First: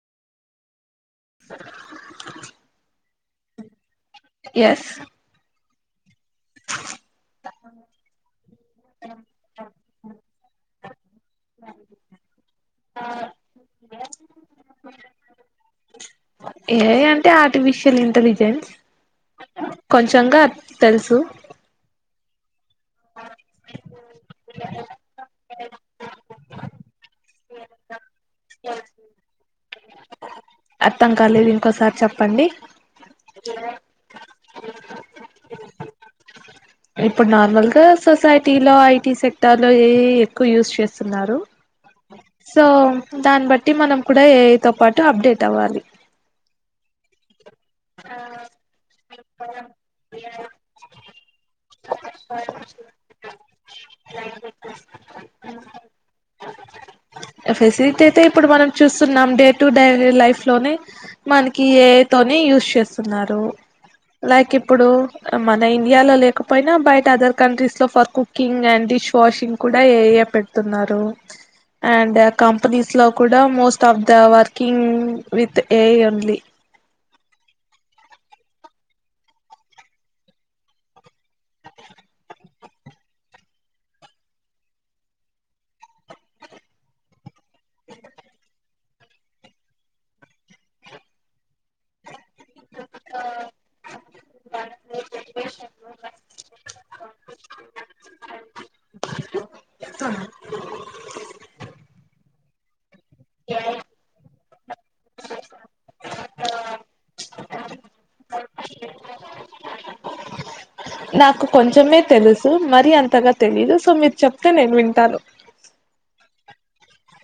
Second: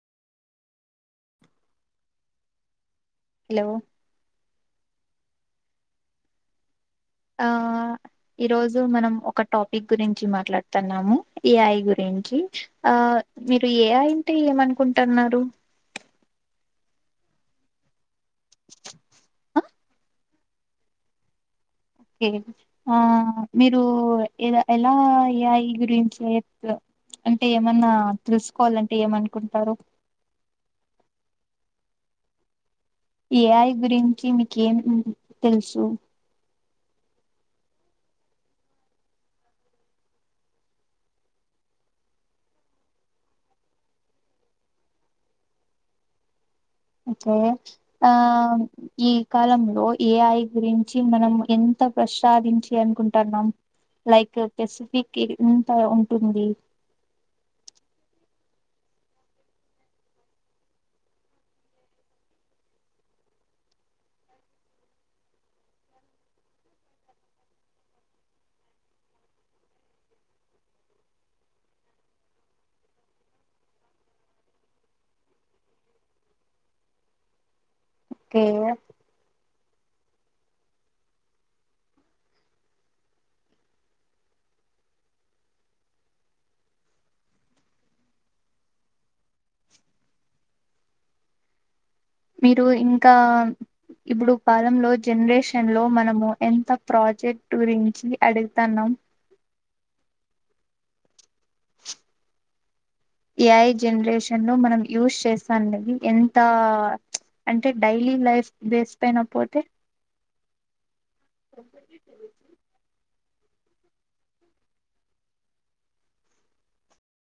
hello yes ఆ ఈ రోజు మనం ఒక టాప్ మీ గురించి మాట్లాడుతన్నాము ఏఐ గురించి ఆ మీరు ఏఐ అంతే ఏమనుకుంటున్నారు ఏ అంటే ఆర్టిఫిషియల్ ఇంటెలిజెన్స్ కొంచంగా తెలుసు ఓకే ఆ మీరు ఎలా ఎలా ఏఐ ఈ గురించి అంటే ఏమన్నా తెలుసుకోవాలంటే ఏమనుకుంటానారు అర్థం కాలేదు ఇంకోసారి చెప్పండి ఏఐ గురించి మీక్ ఏం అని తెలుసు ఇప్పుడు నార్మల్గా సొసైటీలో ఐటీ సెక్టర్లో ఏ ఎక్కువ యూస్ చేస్తున్నారు సో దాన్ని బట్టి మనం కూడా ఏఐ తో పాటు అప్డేట్ అవ్వాలి ఓకే ఆ ఈ కాలంలో ఏఐ గురించి మనం ఎంత్ అంత ప్రసాదించి అనుకుంటన్నాం లైక్ పెసిఫిక్ ఎంత ఉంటుంది ఫెసిలిటీ అయితే ఇప్పుడు మనం చూస్తున్నాం డే టు డే లైఫ్ లోనే మనకి ఏఐ తోనే యూస్ చేస్తున్నారు లైక్ ఇప్పుడు మన ఇండియాలో లేకపోయినా బయట అదర్ కంట్రీస్ లో for cooking and dish washing కూడా ఏఐ పెడుతున్నారు అండ్ కంపెనీస్ లో కూడా most of the working with AI ఉంది ఓకే మీరు ఇంకా ఇప్పుడు కాలంలో జనరేషన్ లో మనము ఎంత ప్రాజెక్ట్ గురించి అడుగుతన్నాం తన్నా ఏఐ జనరేషన్ లో మనం యూస్్ చేస్తాది ఎంత అంటే డైలీ లైఫ్ బేస్ పోయిన పోతే నాకు కొంచమే తెలుసు మరి అంతగా తెలీదు సో మీరు చెప్తే నేను వింటాను